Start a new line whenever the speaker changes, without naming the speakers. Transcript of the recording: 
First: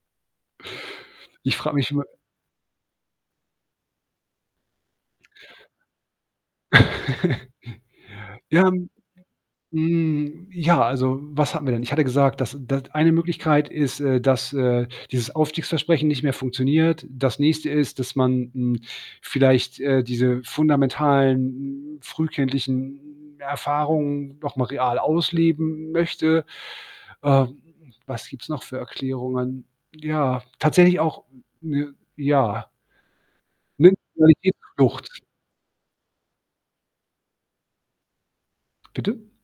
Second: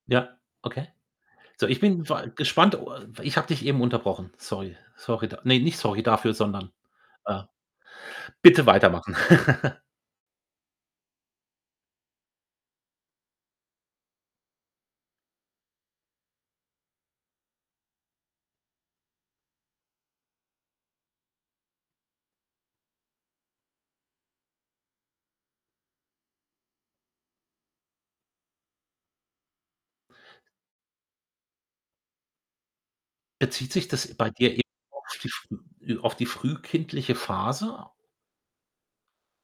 Ja, okay.
Ich
So,
frage
ich
mich
bin
nur
vor a gespannt o ich habe dich eben unterbrochen. Sorry, sorry, da ne, nicht sorry dafür, sondern, äh, bitte
ähm,
weitermachen.
hm, ja, also, was hatten wir denn? Ich hatte gesagt, dass n da eine Möglichkeit ist, äh, dass, äh, dieses Aufstiegsversprechen nicht mehr funktioniert. Das Nächste ist, dass man, hm, vielleicht, äh, diese fundamentalen, frühkindlichen Erfahrungen noch mal real ausleben möchte. Ähm, was gibt's noch für Erklärungen? Ja, tatsächlich auch, ne ja
Bezieht sich das bei dir eher auf
[unintelligible]
die früh auf die frühkindliche Phase?
Bitte?